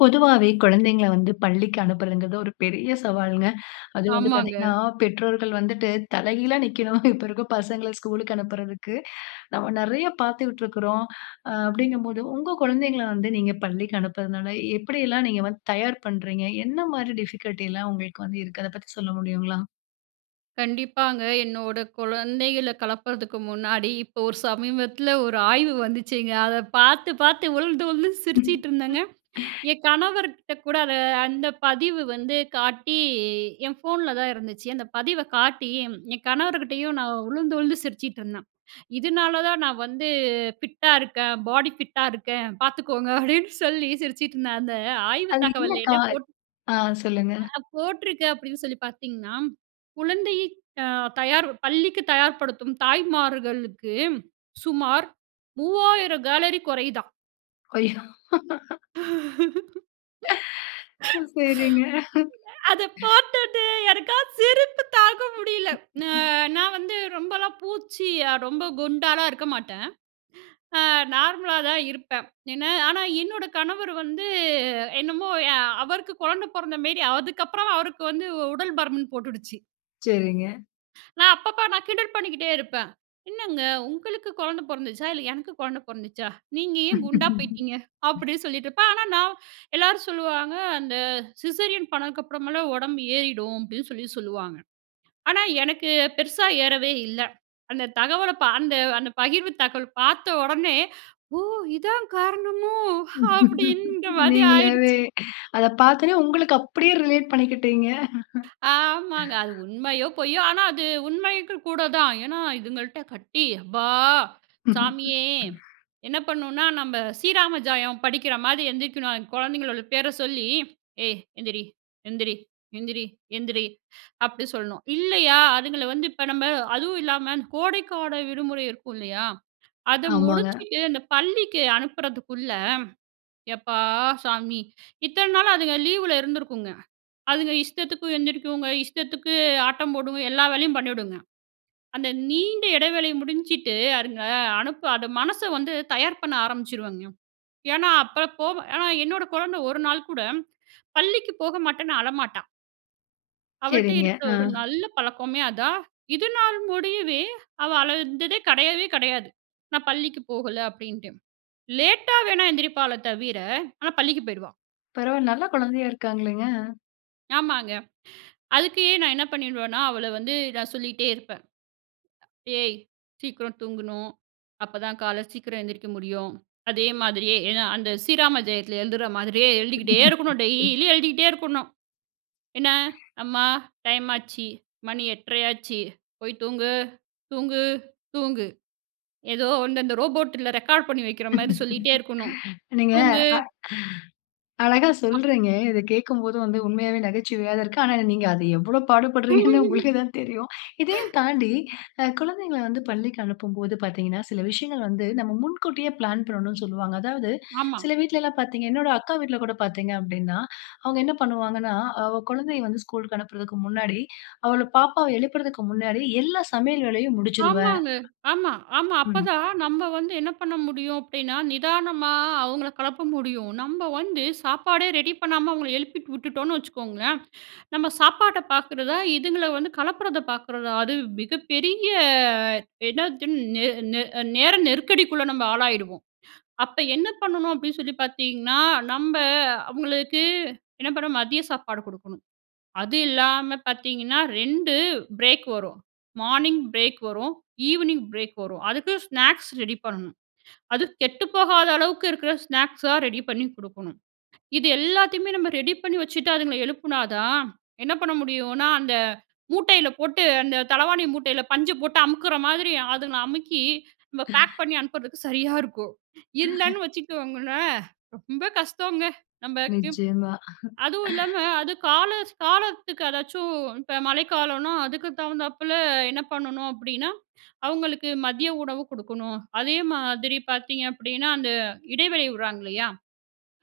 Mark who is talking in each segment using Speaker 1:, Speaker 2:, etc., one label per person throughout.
Speaker 1: பொதுவாவே குழந்தைங்கள வந்து பள்ளிக்கு அனுப்புறதுங்கிறது ஒரு பெரிய சவால்ங்க. அது வந்து பாத்தீங்கன்னா,
Speaker 2: ஆமாங்க.
Speaker 1: பெற்றோர்கள் வந்துட்டு தலைகீழா நிக்கணும். இப்ப இருக்க பசங்கள ஸ்கூலுக்கு அனுப்பறதுக்கு. நம்ம நெறைய பாத்துக்ட்ருக்கிறோம். அ அப்படிங்கும்போது உங்க குழந்தைங்கள வந்து நீங்க பள்ளிக்கு அனுப்பறதுனால, எப்படியெல்லாம் நீங்க வந்து தயார் பண்றீங்க? என்ன மாரி டிஃபிகல்ட்டிலாம் உங்களுக்கு வந்து இருக்கு? அத பத்தி சொல்ல முடியுங்களா?
Speaker 2: கண்டிப்பாங்க. என்னோட குழந்தைகள களப்பறதுக்கு முன்னாடி இப்போ, ஒரு சமீபத்தில ஒரு ஆய்வு வந்துச்சுங்க. அத பாத்து, பாத்து உழுந்து உழுந்து சிரிச்சிட்ருந்தேங்க. என் கணவர்கிட்ட கூட, அத அந்த பதிவு வந்து காட்டி என் ஃபோன்ல தான் இருந்துச்சு. அந்த பதிவ காட்டி ம் என் கணவர்கிட்டயும் நான் உழுந்து உழுந்து சிரிச்சிட்ருந்தேன். இதுனால, தான் நான் வந்து ஃபிட்டா இருக்கேன், பாடி ஃபிட்டா இருக்கேன் பாத்துக்கோங்க அப்டின்னு சொல்லி சிரிச்சுட்ருந்தேன். அந்த ஆய்வு
Speaker 1: அது என்ன
Speaker 2: தகவல்ல
Speaker 1: க்கா?
Speaker 2: என்ன போட்டு
Speaker 1: ஆ சொல்லுங்க!
Speaker 2: ஆ அ போட்ருக்கு அப்டின்னு சொல்லி பாத்தீர்கன்னா? "குழந்தையை ஆ தயார் பள்ளிக்கு தயார்படுத்தும் தாய்மார்களுக்கு சுமார் 3000 கலோரி கொறையுதான்".
Speaker 1: ஐயோ. ஒ, சரிங்க.
Speaker 2: அத பாத்துட்டு எனக்கா, சிரிப்பு தாங்க முடியல. நா நான் வந்து ரொம்பலாம் பூச்சி அ ரொம்ப குண்டாலாம் இருக்க மாட்டேன். ஆ நார்மலா தான் இருப்பேன். என்ன ஆனா என்னோட கணவர் வந்து என்னமோ எ அவருக்கு குழந்தை பொறந்த மேரி, அதுக்கப்புறம் அவருக்கு வந்து உடல் பருமன் போட்டுடுச்சு.
Speaker 1: சரிங்க.
Speaker 2: நான் அப்பப்ப நான் கிண்டல் பண்ணிக்கிட்டே இருப்பேன். "என்னங்க உங்களுக்கு கொழந்த பொறந்துச்சா? இல்ல, எனக்கு கொழந்த பொறந்துச்சா? நீங்க ஏன் குண்டா போயிட்டீங்க?" அப்படி சொல்லிட்டுருப்பேன். ஆனா நான் எல்லாரும் சொல்லுவாங்க, "அந்த சிசேரியன் பண்ணதுக்கு அப்புறமலாம் உடம்பு ஏறிடும்." அப்படீன்னு சொல்லி சொல்லுவாங்க. ஆனா எனக்கு பெருசா ஏறவே இல்ல. அந்த தகவல பா அந்த அந்த பகிர்வு தகவல் பார்த்த ஒடனே, "ஓ! இதான் காரணமோ?" அப்படீன்ற மாதிரி
Speaker 1: நீங்களாவே
Speaker 2: ஆயிடுச்சு.
Speaker 1: அத பார்த்தோனே உங்களுக்கு அப்படியே ரிலேட் பண்ணிக்கிட்டீங்க!
Speaker 2: ஆமாங்க! அது உண்மையோ? பொய்யோ? ஆனா அது உண்மைக்கு கூட தான். ஏன்னா, இதுங்கள்ட்ட கட்டி அப்பா! சாமியே! என்ன பண்ணுன்னா, நம்ப ஸ்ரீராம ஜயம் படிக்கிற மாரி எந்திரிக்கணும். அந்த கொழந்தைங்களோட பேர சொல்லி "ஏய் எந்திரி எந்திரி எந்திரி எந்திரி" அப்படி சொல்லணும். இல்லையா, அதுங்கள வந்து இப்ப நம்ப அதுவும் இல்லாம கோடைக்கால விடுமுறை இருக்கும் இல்லையா? அத
Speaker 1: ஆமாங்க.
Speaker 2: முடிச்சுட்டு அந்த பள்ளிக்கு அனுப்புறதுக்குள்ள, எப்பா! சாமி! இத்தன நாளா அதுங்க லீவுல இருந்திருக்குங்க. அதுங்க இஷ்டத்துக்கு எந்திரிக்குங்க, இஷ்டத்துக்கு ஆட்டம் போடுங்க, எல்லா வேலையும் பண்ணீடுங்க. அந்த நீண்ட எடைவேளை முடிஞ்சிட்டு, அதுங்க அனுப்ப அது மனச வந்து தயார் பண்ண ஆரம்பிச்சுருவங்க. ஏன்னா, அப்ப போவ ஏன்னா, என்னோட கொழந்த ஒரு நாள் கூட, பள்ளிக்கு போக மாட்டேன்னு அழமாட்டான். அவள்ட்ட
Speaker 1: சரிங்க.
Speaker 2: இருக்குற
Speaker 1: ஆ.
Speaker 2: ஒரு நல்ல பழக்கமே அதான். இதுனால் முடியவே அவ அழுததே கெடையவே கெடையாது. நான் பள்ளிக்கு போகல அப்டின்ட்டு லேட்‌டா வேணா எந்திரிப்பாளே தவிர, ஆனா பள்ளிக்கு போயிருவா.
Speaker 1: பரவால்ல நல்ல குழந்தையா இருக்ககாங்களேங்க.
Speaker 2: ஆமாங்க அதுக்கு நான் என்ன பண்ணிருவேன்னா, அவள வந்து நான் சொல்லிட்டே இருப்பேன், "ஏய் சீக்கிரம் தூங்கணும். அப்ப தான் காலை சீக்கிரம் எந்திரிக்க முடியும்." அதே மாதிரியே, ஏன்னா அந்த ஸ்ரீராம ஜெயத்தில் எழுதுற மாரியே எழுதிக்கிட்டே இருக்கணும். டெய்லி எழுதிக்கிட்டே இருக்கணும். என்ன? "அம்மா, டைம் ஆச்சு, மணி 8: 30 ஆச்சு, போய் தூங்கு தூங்கு தூங்கு." ஏதோ வந்து அந்த ரோபோட்ல ரெக்கார்ட் பண்ணி வைக்கிற மாரி சொல்லிகிட்டே இருக்கணும்,
Speaker 1: நீங்க அ
Speaker 2: தூங்கு.
Speaker 1: அழகா
Speaker 2: அப்
Speaker 1: சொல்றிங்க. இத கேக்கும்போது வந்து உண்மையவே நகைச்சுவையா தான் இருக்கு. ஆனா நீங்கஅதை எவ்வளோ பாடுபடுறீங்கன்னு உங்களுக்கு தான் தெரியும். இதையும் தாண்டி அ குழந்தைங்கள வந்து பள்ளிக்கு அனுப்பும்போது பாத்தீங்கன்னா, சில விஷயங்கள் வந்து நம்ம முன்கூட்டியே பிளான் பண்ணணும்னு சொல்லுவாங்க. அதாவது
Speaker 2: ஆமா.
Speaker 1: சில வீட்லலாம் பார்த்திங்க, என்னோட அக்கா வீட்ல கூட பாத்தீங்க அப்டின்னா, அவங்க என்ன பண்ணுவாங்கன்னா, அவ குழந்தைய வந்து ஸ்கூல் லுக்கு அனுப்பறதுக்கு முன்னாடி, அவள பாப்பாவை எழுப்பறதுக்கு முன்னாடி, எல்லா சமையல் வேலையும் முடிச்சுருவேன்
Speaker 2: ஆமாங்க, ஆமா, ஆமா.
Speaker 1: ம்.
Speaker 2: அப்பதான் நம்ம வந்து என்ன பண்ண முடியும் அப்டின்னா, நிதானமா அவங்கள கிளப்ப முடியும். நம்ப வந்து சாப்பாடே ரெடி பண்ணாம அவங்கள எழுப்பிட்டு விட்டுட்டோன்னு வச்சுக்கோங்களேன் நம்ம சாப்பாட்டை பாக்குறதா, இதுங்கள வந்து களப்பறத பார்க்குறதா, அது மிகப்பெரிய என்னது நே நே அ நேர நெருக்கடிக்குள்ள நம்ம ஆளாயிடுவோம். அப்ப என்ன பண்ணணும் அப்டின்னு சொல்லி பாத்தீங்கன்னா, நம்ப அவங்களுக்கு என்ன பண்ண மதிய சாப்பாடு குடுக்கணும். அது இல்லாம பாத்தீங்கன்னா, 2 பிரேக் வரும். மார்னிங் பிரேக் வரும். ஈவ்னிங் பிரேக் வரும். அதுக்கு ஸ்நாக்ஸ் ரெடி பண்ணணும். அது கெட்டுப்போகாத அளவுக்கு இருக்கிற ஸ்நாக்ஸா ரெடி பண்ணி குடுக்கணும். இது எல்லாத்தையுமே நம்ம ரெடி பண்ணி வச்சுட்டு, அதுங்கள எழுப்புனா தான் என்ன பண்ண முடியுன்னா, அந்த மூட்டையில போட்டு அந்த தலவாணி மூட்டையில பஞ்ச போட்டு அமுக்குற மாதிரி, அதுங்கள அமுக்கி நம்ப பேக்
Speaker 1: [unintelligible]
Speaker 2: பண்ணி அனுப்பறதுக்கு சரியா இருக்கும்.
Speaker 1: [unintelligible]
Speaker 2: இல்லன்னு வச்சுக்கோங்களேன், ரொம்ப கஷ்டங்க நமக்கு.
Speaker 1: நிச்சயமா
Speaker 2: அதுவும் இல்லாமல அது காலஸ் காலத்துக்கு அதாச்சும், இப்ப மழைக்காலன்னா அதுக்கு தகுந்தாப்பில என்ன பண்ணணும் அப்டின்னா, அவுங்களுக்கு மதிய உணவு குடுக்கணும். அதே மாதிரி பாத்தீங்க அப்படின்னா, அந்த இடைவெளி விடுறாங்க இல்லையா,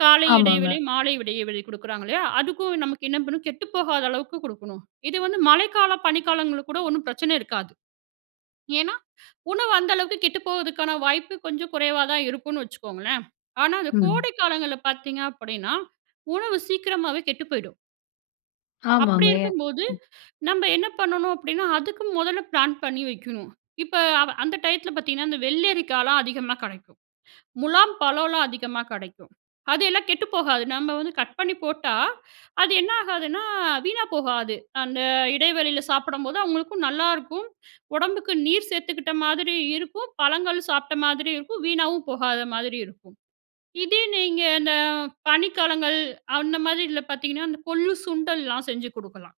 Speaker 2: காலை இடைவெளி,
Speaker 1: ஆமாங்க.
Speaker 2: மாலை இடைவெளி குடுக்குறாங்க இல்லையா, அதுக்கும் நமக்கு என்ன பண்ணும், கெட்டுப்போகாத அளவுக்கு குடுக்கணும். இது வந்து மழைக்கால பனிக்காலங்கள்ள கூட ஒண்ணும் பிரச்சனை இருக்காது. ஏன்னா உணவு அந்த அளவுக்கு கெட்டு போவதுக்கான வாய்ப்பு கொஞ்சம் குறைவா தான் இருக்குன்னு வச்சிக்கோங்களேன். ஆனா அந்த
Speaker 1: ம்.
Speaker 2: கோடை காலங்கள்ல பாத்தீங்க அப்பன்னா, உணவு சீக்கிரமாவே கெட்டு போய்டும். அப்படி
Speaker 1: ஆமாங்க. என்.
Speaker 2: இருக்கும்போது நம்ப என்ன பண்ணணும் அப்படின்னா, அதுக்கு முதல்ல பிளான் பண்ணி வைக்கணும். இப்போ அ அந்த டயத்தில பார்த்தீங்கன்னா, அந்த வெள்ளரிக்காலாம் அதிகமா கிடைக்கும். முலாம் பழம்லா அதிகமா கிடைக்கும். அதெல்லாம் கெட்டுப்போகாது. நம்ம வந்து கட் பண்ணி போட்டா, அது என்ன ஆகாதுன்னா? வீணா போகாது. அந்த இடைவெளியில சாப்பிடும்போது அவங்களுக்கும் நல்லாயிருக்கும். "உடம்புக்கு நீர் சேர்த்துக்கிட்ட மாதிரி இருக்கும். பழங்கள் சாப்பிட்ட மாதிரி இருக்கும். வீணாவும் போகாத மாதிரி இருக்கும்." இதே நீங்க இந்த பனிக்காலங்கள் அந்த மாதிரி இதில பார்த்தீங்கன்னா அந்த கொள்ளு, சுண்டல் எல்லா செஞ்சி கொடுக்கலாம்.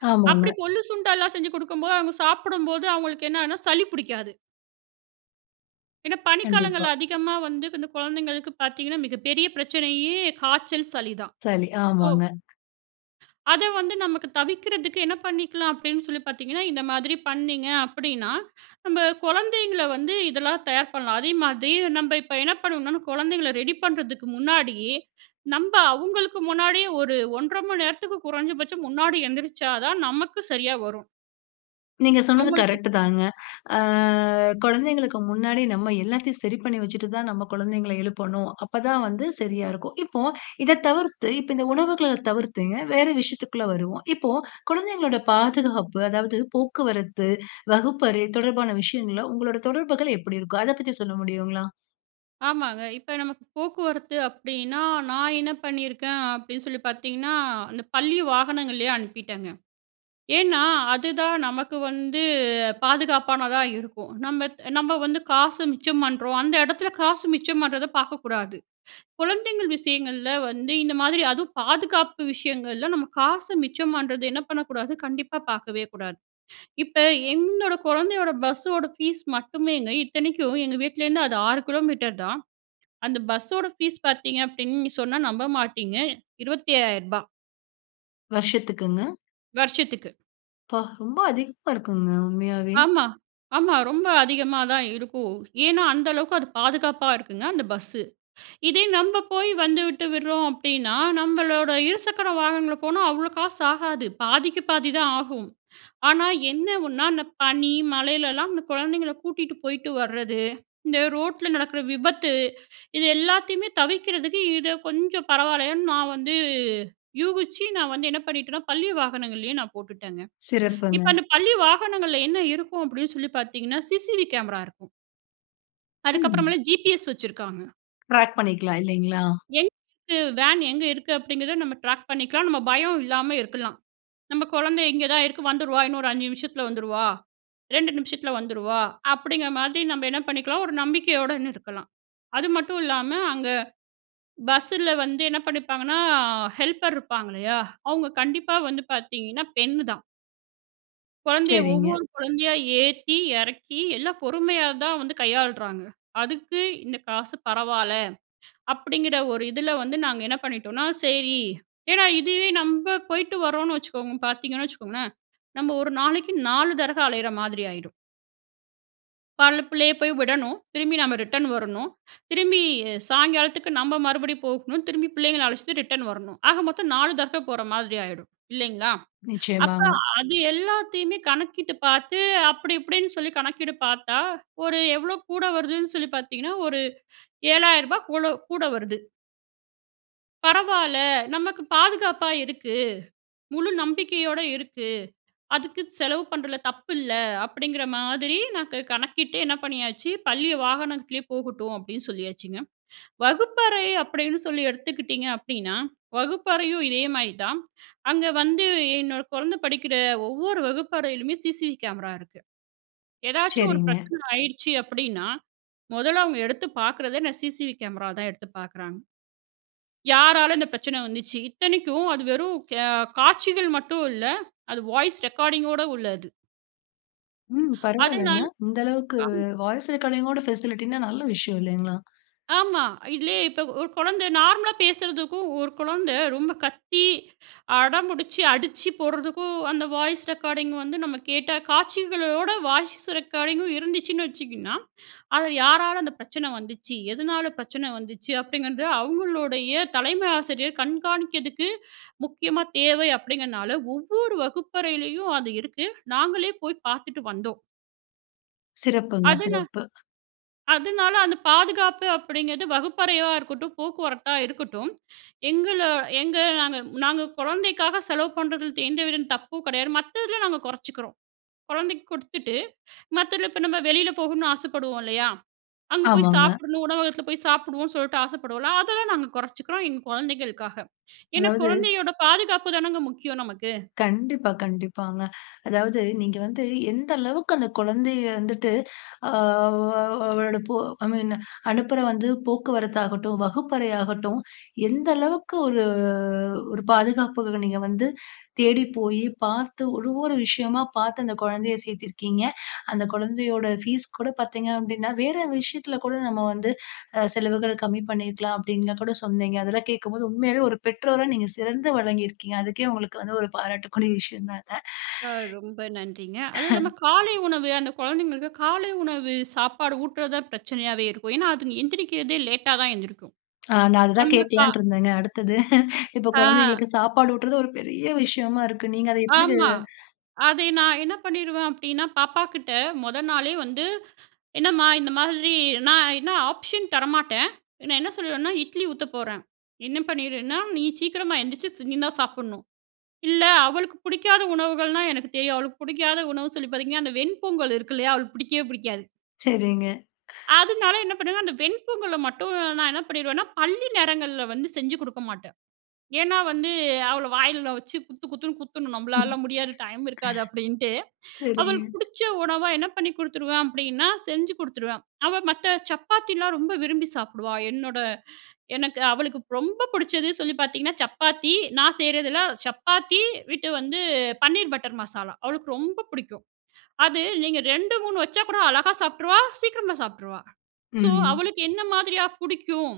Speaker 2: அப்படி
Speaker 1: ஆமாங்க.
Speaker 2: கொள்ளு, சுண்டலாம் செஞ்சி கொடுக்கும் போது, அவங்க சாப்பிடும்போது அவங்களுக்கு என்னனா சளி பிடிக்காது. ஏன்னா
Speaker 1: கண்டிப்பா.
Speaker 2: பனிக்காலங்கள்ல அதிகமா வந்து இந்த குழந்தைங்களுக்கு பார்த்தீங்கன்னா மிகப்பெரிய பிரச்சனையே காய்ச்சல், சளி தான்.
Speaker 1: சளி,
Speaker 2: ஓ!
Speaker 1: ஆமாங்க.
Speaker 2: அத வந்து நமக்கு தவிர்க்கறதுக்கு என்ன பண்ணிக்கலா? அப்படின்னு சொல்லி பார்த்தீங்கன்னா, இந்த மாதிரி பண்ணிங்க அப்படின்னா நம்ம குழந்தைங்கள வந்து இதெல்லா தயார் பண்ணலாம். அதேமாதிரி நம்ம இப்போ என்ன பண்ணுவோம்னா, குழந்தைங்கள ரெடி பண்ணுறதுக்கு முன்னாடியே, நம்ப அவங்களுக்கு முன்னாடியே ஒரு 1 1/2 நேரத்துக்கு குறைஞ்சபட்சம் முன்னாடி எந்திரிச்சா தான் நமக்கு சரியா வரும்.
Speaker 1: நீங்க சொன்னது
Speaker 2: அவங்களுக்கு.
Speaker 1: கரெக்ட் தாங்க. ஆ குழந்தைகளுக்கு முன்னாடி நம்ப எல்லாத்தையும் சரி பண்ணி வச்சுட்டு தான், நம்ப குழந்தைகள எழுப்பணும். அப்ப தான் வந்து சரியா இருக்கும். இப்ப இத தவிர்த்து இப்போ இந்த உணவுகள்ல தவிர்த்து வேற விஷயத்துக்குள்ள வருவோம். இப்போ குழந்தைகளோட பாதுகாப்பு அதாவது போக்குவரத்து, வகுப்பறை, தொடர்பான விஷயங்கள உங்களுடைய தொடர்புகள் எப்படி இருக்கும்? அதை பத்தி சொல்ல முடியுங்களா?
Speaker 2: ஆமாங்க, இப்போ நமக்கு போக்குவரத்து அப்பிடின்னா, நான் என்ன பண்ணியிருக்கேன் அப்படின்னு சொல்லி பார்த்தீங்கன்னா, அந்த பள்ளி வாகனங்கள்லயே அனுப்பிட்டங்க. ஏன்னா, அதுதான் நமக்கு வந்து பாதுகாப்பானதா இருக்கும். நம்ப நம்ப வந்து காச மிச்சம் பண்ணுறோம். அந்த இடத்துல காசு மிச்சம் பண்ணுறத பாக்கக்கூடாது. குழந்தைங்கள் விஷயங்கள்ல வந்து இந்த மாதிரி அதுவும் பாதுகாப்பு விஷயங்கள்ல, நம்ப காச மிச்சம் பண்ணுறது என்ன பண்ணக்கூடாது, கண்டிப்பா பார்க்கவே கூடாது. இப்ப எங்களோட குழந்தையோட பஸ்ஸோட ஃபீஸ் மட்டுமேங்க இத்தனைக்கும் எங்க வீட்லேருந்து அது 6 தான். அந்த பஸ்ஸோட ஃபீஸ் பாத்தீங்க, அப்படின்னு சொன்னா நம்ப மாட்டிங்க 25,000
Speaker 1: வருஷத்துக்குங்க?
Speaker 2: வருஷத்துக்கு.
Speaker 1: அப்பா! ரொம்ப அதிகமா இருக்குங்க. உண்மையாவே.
Speaker 2: ஆமா, ஆமா ரொம்ப அதிகமா தான் இருக்கும். ஏன்னா, அந்த அளவுக்கு அது பாதுகாப்பா இருக்குங்க. அந்த பஸ்ஸு. இதே நம்ப போய் வந்து விட்டு விடுறோம் அப்படின்னா, நம்பளோட இருசக்கர வாகனங்கள்ல போனா அவ்ளோ காசு ஆகாது. பாதிக்கு பாதி தான் ஆகும். ஆனா, என்ன ஒண்ணா அந்த பனி, மழையில்லாம் அந்த குழந்தைங்களை கூட்டிட்டு போயிட்டு வரது, இந்த ரோட்டுல நடக்கிற விபத்து. இது எல்லாத்தையுமே தவிர்க்கிறதுக்கு இத கொஞ்சம் பரவாயில்லன்னு நான் வந்து யூகிச்சு, நான் வந்து என்ன பண்ணிட்டேனா பள்ளி வாகனங்கள்லயே நான் போட்டுட்டேங்க. இப்போ
Speaker 1: சிறப்புங்க.
Speaker 2: அந்த பள்ளி வாகனங்கள்ல என்ன இருக்கும் அப்டீன்னு சொல்லி பாத்தீங்கன்னா? சி.சி.டி.வி.கேமரா இருக்கும். அதுக்கு
Speaker 1: ம்.
Speaker 2: அப்புறமேல ஜிபிஎஸ் வச்சுருக்காங்க.
Speaker 1: ட்ராக் பண்ணிக்கலாம் இல்லைங்களா?
Speaker 2: எங்க இருக்கு? வேன் எங்க இருக்கு? அப்டிங்கிறத நம்ப ட்ராக் பண்ணிக்கலாம். நம்ப பயம் இல்லாம இருக்கலாம். நம்ப குழந்தை இங்கே தான் இருக்கு வந்துருவா இன்னொரு 5 நிமிஷத்துல வந்துருவா, 2 நிமிஷத்துல வந்துருவா அப்படிங்குற மாதிரி நம்ப என்ன பண்ணிக்கலாம்? ஒரு நம்பிக்கையோடன்னு இருக்கலாம். அது மட்டும் இல்லாம, அங்க பஸ்ல வந்து என்ன பண்ணிப்பாங்கன்னா, ஹெல்ப்பர் இருப்பாங்க இல்லயா? அவங்க கண்டிப்பா வந்து பாத்தீங்கன்னா, பெண்னு தான் குழந்தைய
Speaker 1: சரிங்க.
Speaker 2: ஒவ்வொரு குழந்தையா ஏத்தி, இறக்கி எல்லாம் பொறுமையா தான் வந்து கையாளுறாங்க. அதுக்கு இந்த காசு பரவால அப்டிங்கிற ஒரு இதுல வந்து நாங்க என்ன பண்ணிட்டோனா? சரி. ஏன்னா, இதுவே நம்ப போய்ட்டு வரோன்னு வச்சுக்கோங்க, பாத்தீங்கன்னு வச்சுக்கோங்களேன். நம்ப ஒரு நாளைக்கு 4 தடவ அலையிற மாதிரி ஆயிடும். காலையில புள்ளைய போய் விடணும், திரும்பி நம்ப ரிட்டர்ன் வரணும், திரும்பி சாயங்காலத்துக்கு நம்ப மறுபடியும் போகணும், திரும்பி பிள்ளைங்கள அழைச்சிட்டு ரிட்டர்ன் வரணும். ஆக மொத்தம் 4 தடவ போற மாதிரி ஆயிடும் இல்லைங்களா? அப்ப,
Speaker 1: நிச்சயமாங்க.
Speaker 2: அது எல்லாத்தையுமே கணக்கிட்டு பார்த்து அப்படி இப்டின்னு சொல்லி கணக்கீடு பாத்தா, ஒரு எவ்வளோ கூட வருதுன்னு சொல்லி பார்த்தீங்கன்னா, ஒரு ரூ. 7,000 கூல கூட வருது. பரவாயில்ல. நமக்கு பாதுகாப்பா இருக்கு. முழு நம்பிக்கையோட இருக்கு. அதுக்கு செலவு பண்ணுறது தப்பு இல்ல. அப்படிங்கிற மாதிரி நான் கு கணக்கிட்டு என்ன பண்ணியாச்சு, பள்ளி வாகனத்திலயே போகட்டும், அப்படின்னு சொல்லியாச்சுங்க. வகுப்பறை அப்படின்னு சொல்லி எடுத்துக்கிட்டீங்க அப்படின்னா, வகுப்பறையும் இதே மாரி தான். அங்க வந்து என்னோட குழந்தை படிக்கிற ஒவ்வொரு வகுப்பறையிலுமே, சிசிவி கேமரா இருக்கு. ஏதாவது ஒரு
Speaker 1: சரிங்க.
Speaker 2: பிரச்சனை ஆயிடுச்சு அப்படின்னா, மொதல அவங்க எடுத்து பாக்கறதே என்ன, சிசிவி கேமராவ தான் எடுத்து பாக்குறாங்க. யாரால இந்த பிரச்சனை வந்துச்சு. இத்தனைக்கும் அது வெறும் கே காட்சிகள் மட்டும் இல்ல. அது வாய்ஸ் ரெக்கார்டிங்கோட உள்ளது.
Speaker 1: ம். பரவாயில்லைங்க.
Speaker 2: அதனால
Speaker 1: இந்த அளவுக்கு
Speaker 2: ஆமா.
Speaker 1: வாய்ஸ் ரெக்கார்டிங்க் ஓட ஃபெசிலிடினா நல்ல விஷயம் இல்லைங்களா?
Speaker 2: ஆமா. இல்லையே இப்போ ஒரு குழந்தை நார்மலா பேசுறதுக்கும், ஒரு குழந்தை ரொம்ப கத்தி அடம் பிடிச்சு அடிச்சு போடுறதுக்கும், அந்த வாய்ஸ் ரெக்கார்டிங் வந்து நம்ப கேட்டா, காட்சிகளோட வாய்ஸ் ரெக்கார்டிங்கும் இருந்துச்சுன்னு வச்சிக்கின்னா, அதில யாரால அந்த பிரச்சனை வந்துச்சு. எதனால பிரச்சனை வந்துச்சு. அப்படிங்கறது அவங்களுடைய தலைமை ஆசிரியர் கண்காணிக்கிறதுக்கு முக்கியமா தேவை அப்படிங்கிறதுனால, ஒவ்வொரு வகுப்பறையிலயும் அது இருக்கு. நாங்களே போய் பாத்துட்டு வந்தோம்.
Speaker 1: சிறப்புங்க,
Speaker 2: அது நா
Speaker 1: சிறப்பு.
Speaker 2: அதனால அந்த பாதுகாப்பு அப்படிங்கிறது வகுப்பறையா இருக்கட்டும், போக்குவரத்தா இருக்கட்டும், எங்கள எங்க நாங்க நாங்க குழந்தைக்காக செலவு பண்ணுறதில எந்தவித தப்பும் கிடையாது. மத்ததில நாங்க குறைச்சிக்கிறோம். குழந்தைக்கு கொடுத்துட்டு மத்ததில இப்போ நம்ம வெளியில போகணும்னு ஆசைப்படுவோம் இல்லையா, அங்கே போய்
Speaker 1: ஆமாங்க.
Speaker 2: சாப்பிடணும் உணவகத்தில போய் சாப்பிடுவோம்னு, சொல்லிட்டு ஆசைப்படுவோம்ல. அதெல்லா நாங்க குறைச்சிக்கிறோம். எங்க குழந்தைங்களுக்காக. ஏன்னா
Speaker 1: அதாவது
Speaker 2: குழந்தையோட பாதுகாப்பு தானங்க முக்கியம் நமக்கு
Speaker 1: கண்டிப்பா கண்டிப்பாங்க அதாவது நீங்க வந்து எந்த அளவுக்கு அந்த குழந்தையை வந்துட்டு, அ வ் அவளோட ஐ மீன் அனுப்பற வந்து போக்குவரத்தாகட்டும் வகுப்பறை ஆகட்டும். எந்த அளவுக்கு ஒரு ஒரு பாதுகாப்புக்கு நீங்க வந்து தேடி போய் பார்த்து ஒவ்வொரு விஷயமா பார்த்து, அந்த குழந்தையை சேர்த்திருக்கீங்க. அந்த குழந்தையோட ஃபீஸ் கூட பார்த்தீங்க அப்படின்னா வேறு விஷயத்தில கூட நம்ம வந்து, அ செலவுகள் கம்மி பண்ணிருக்கலாம். அப்படின்லா கூட சொன்னீங்க. அதெல்லாம் கேட்கும்போது "உண்மையாவே ஒரு பெற்றோரா நீங்க சிறந்து விளங்கியிருக்கீங்க." அதுக்கே உங்களுக்கு வந்து ஒரு பாராட்டக்கூடிய விஷயம் தாங்க.
Speaker 2: ஆ ரொம்ப நன்றிங்க! அதுவும் இல்லாம காலை உணவு. அந்த குழந்தைகளுக்கு காலை உணவு சாப்பாடு ஊட்டுறது தான் பிரச்சனையாவே இருக்கும். ஏன்னா அது எந்திரிக்கிறதே லேட்டா தான் எந்திரிக்கும்.
Speaker 1: நான் அத தான்
Speaker 2: நம்ப கா
Speaker 1: கேட்கலான்ட்டு இருந்தேங்க அடுத்தது. இப்போ
Speaker 2: ஆ.
Speaker 1: குழந்தைங்களுக்கு சாப்பாடு ஊட்டுறது. ஒரு பெரிய விஷயமா இருக்கு. நீங்க அதை எப்படி?
Speaker 2: ஆமா. அதை நான் என்ன பண்ணிருவேன் அப்படீன்னா, பாப்பாகிட்ட முதல் நாளே வந்து என்னம்மா இந்த மாதிரி நான் என்ன ஆப்ஷன் தரமாட்டேன். நான் என்ன சொல்லிருவேனா? இட்லி ஊத்த போறேன். என்ன பண்ணிருனா, நீ சீக்கிரமா எந்திச்சு நீ தான் சாப்பிடணும். இல்ல அவளுக்கு பிடிக்காத உணவுகள்னா எனக்கு தெரியும். அவளுக்கு பிடிக்காத உணவு சொல்லி பார்த்தீங்கன்னா, அந்த வெண்பொங்கல் இருக்கு இல்லையா, அவளுக்கு பிடிக்கவே பிடிக்காது.
Speaker 1: சரிங்க.
Speaker 2: அதனால என்ன பண்ணுவேன்னா, அந்த வெண்பொங்கல மட்டும் நான் என்ன பண்ணிருவேன்னா, பள்ளி நேரங்கள்ல வந்து செஞ்சு குடுக்க மாட்டேன். ஏன்னா வந்து அவள வாயில வச்சு குத்து குத்துன்னு குத்தணும்.
Speaker 1: ம்.
Speaker 2: "நம்பளால முடியாது. டைம் இருக்காது." அப்படீன்ட்டு. அவளுக்கு
Speaker 1: சரிங்க.
Speaker 2: புடிச்ச உணவா, என்ன பண்ணி குடுத்துருவேன் அப்படீன்னா, செஞ்சு குடுத்துருவேன். அவ மத்த சப்பாத்தில்லாம் ரொம்ப விரும்பி சாப்பிடுவா. என்னோட எனக்கு அவளுக்கு ரொம்ப புடிச்சது சொல்லி பார்த்தீங்கன்னா, சப்பாத்தி. நான் செய்றதெல்லாம் சப்பாத்தி வித் வந்து பன்னீர் பட்டர் மசாலா. அவளுக்கு ரொம்ப புடிக்கும். அது நீங்க 2 3 வச்சா கூட அழகா சாப்பிட்டுருவா, சீக்கிரமா சாப்பிட்டுருவா. சோ,
Speaker 1: ம்.
Speaker 2: "அவளுக்கு என்ன மாதிரியா புடிக்கும்."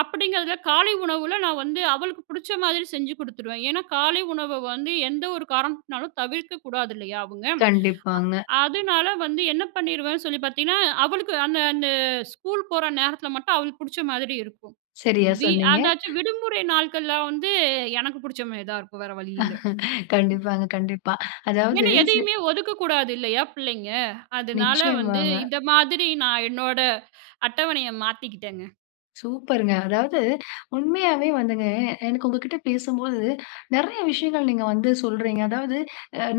Speaker 2: அப்படிங்கிறதில காலை உணவில நான் வந்து அவளுக்கு புடிச்ச மாதிரி செஞ்சு குடுத்துருவேன். ஏன்னா காலை உணவ வந்து எந்த ஒரு காரணத்துனாலும் தவிர்க்க கூடாது இல்லையா அவுங்க?
Speaker 1: கண்டிப்பாங்க.
Speaker 2: அ அதுனால வந்து என்ன பண்ணிருவேன் சொல்லி பார்த்தீங்கன்னா, அவளுக்கு அந்த அந்த ஸ்கூல் போற நேரத்தில மட்டும் அவளுக்கு புடிச்ச மாதிரி இருக்கும்.
Speaker 1: சரியா
Speaker 2: வி
Speaker 1: சொன்னீங்க.
Speaker 2: அதாச்சு விடுமுறை நாட்கள்ல வந்து, எனக்கு புடிச்ச மாரி தான் இருக்கும். வேற வழி இல்ல. ம்.
Speaker 1: கண்டிப்பாங்க, கண்டிப்பா. அதாவது,
Speaker 2: ஏன்னா,
Speaker 1: ஸ்
Speaker 2: எதையுமே ஒதுக்கக்கூடாது இல்லையா பிள்ளைங்க? அதுனால வந்து
Speaker 1: நிச்சயமாங்க.
Speaker 2: இந்த மாதிரி நான் என்னோட அட்டவணையை மாத்திக்கிட்டேங்க.
Speaker 1: சூப்பருங்க. அதாவது உண்மையாவே வந்துங்க, எனக்கு உங்ககிட்ட பேசும்போது நெறைய விஷயங்கள் நீங்க வந்து சொல்றீங்க. அதாவது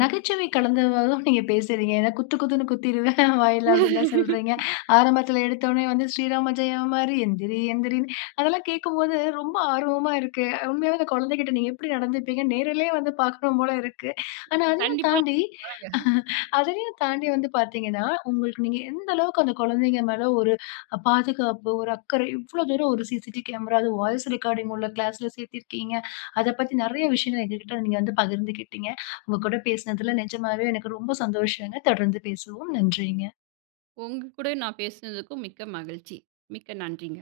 Speaker 1: நகைச்சுவை கலந்தவாறுதான் நீங்க பேசுறீங்க. ஏன்னா, "குத்து குத்துன்னு குத்திருவேன் வாயில." அப்படின்லாம் சொல்றீங்க. ஆரம்பத்தில எடுத்தோனே வந்து, "ஸ்ரீராம ஜெயம் மாரி எந்திரி எந்திரின்னு" அதெல்லாம் கேட்கும்போது ரொம்ப ஆர்வமா இருக்கு. உண்மையாவே, அந்த குழந்தகிட்ட நீங்க எப்படி நடந்துப்பீங்க? நேரிலே வந்து பார்க்கணும் போல இருக்கு. ஆனா அதையும்
Speaker 2: கண்டிப்பா
Speaker 1: தாண்டி,
Speaker 2: வரேங்க.
Speaker 1: அதையும் தாண்டி வந்து பார்த்தீங்கன்னா, உங்களுக்கு நீங்க எந்த அளவுக்கு அந்த குழந்தைங்க மேல ஒரு அ பாதுகாப்பு, ஒரு அக்கறை, இவ்வளோ தூரம் ஒரு சிசிடி கேமரா, அது வாய்ஸ் ரெக்கார்டிங் உள்ள கிளாஸ்ல சேர்த்திருக்கீங்க. அத பத்தி நெறைய விஷயங்கள் எங்க கிட்ட நீங்க வந்து பகிர்ந்துகிட்டீங்க. உங்க கூட பேசினதில, நெஜமாவே எனக்கு ரொம்ப சந்தோஷங்க. தொடர்ந்து பேசவோம். நன்றிங்க.
Speaker 2: உங்க கூட நான் பேசுனதுக்கும் மிக்க மகிழ்ச்சி, மிக்க நன்றிங்க.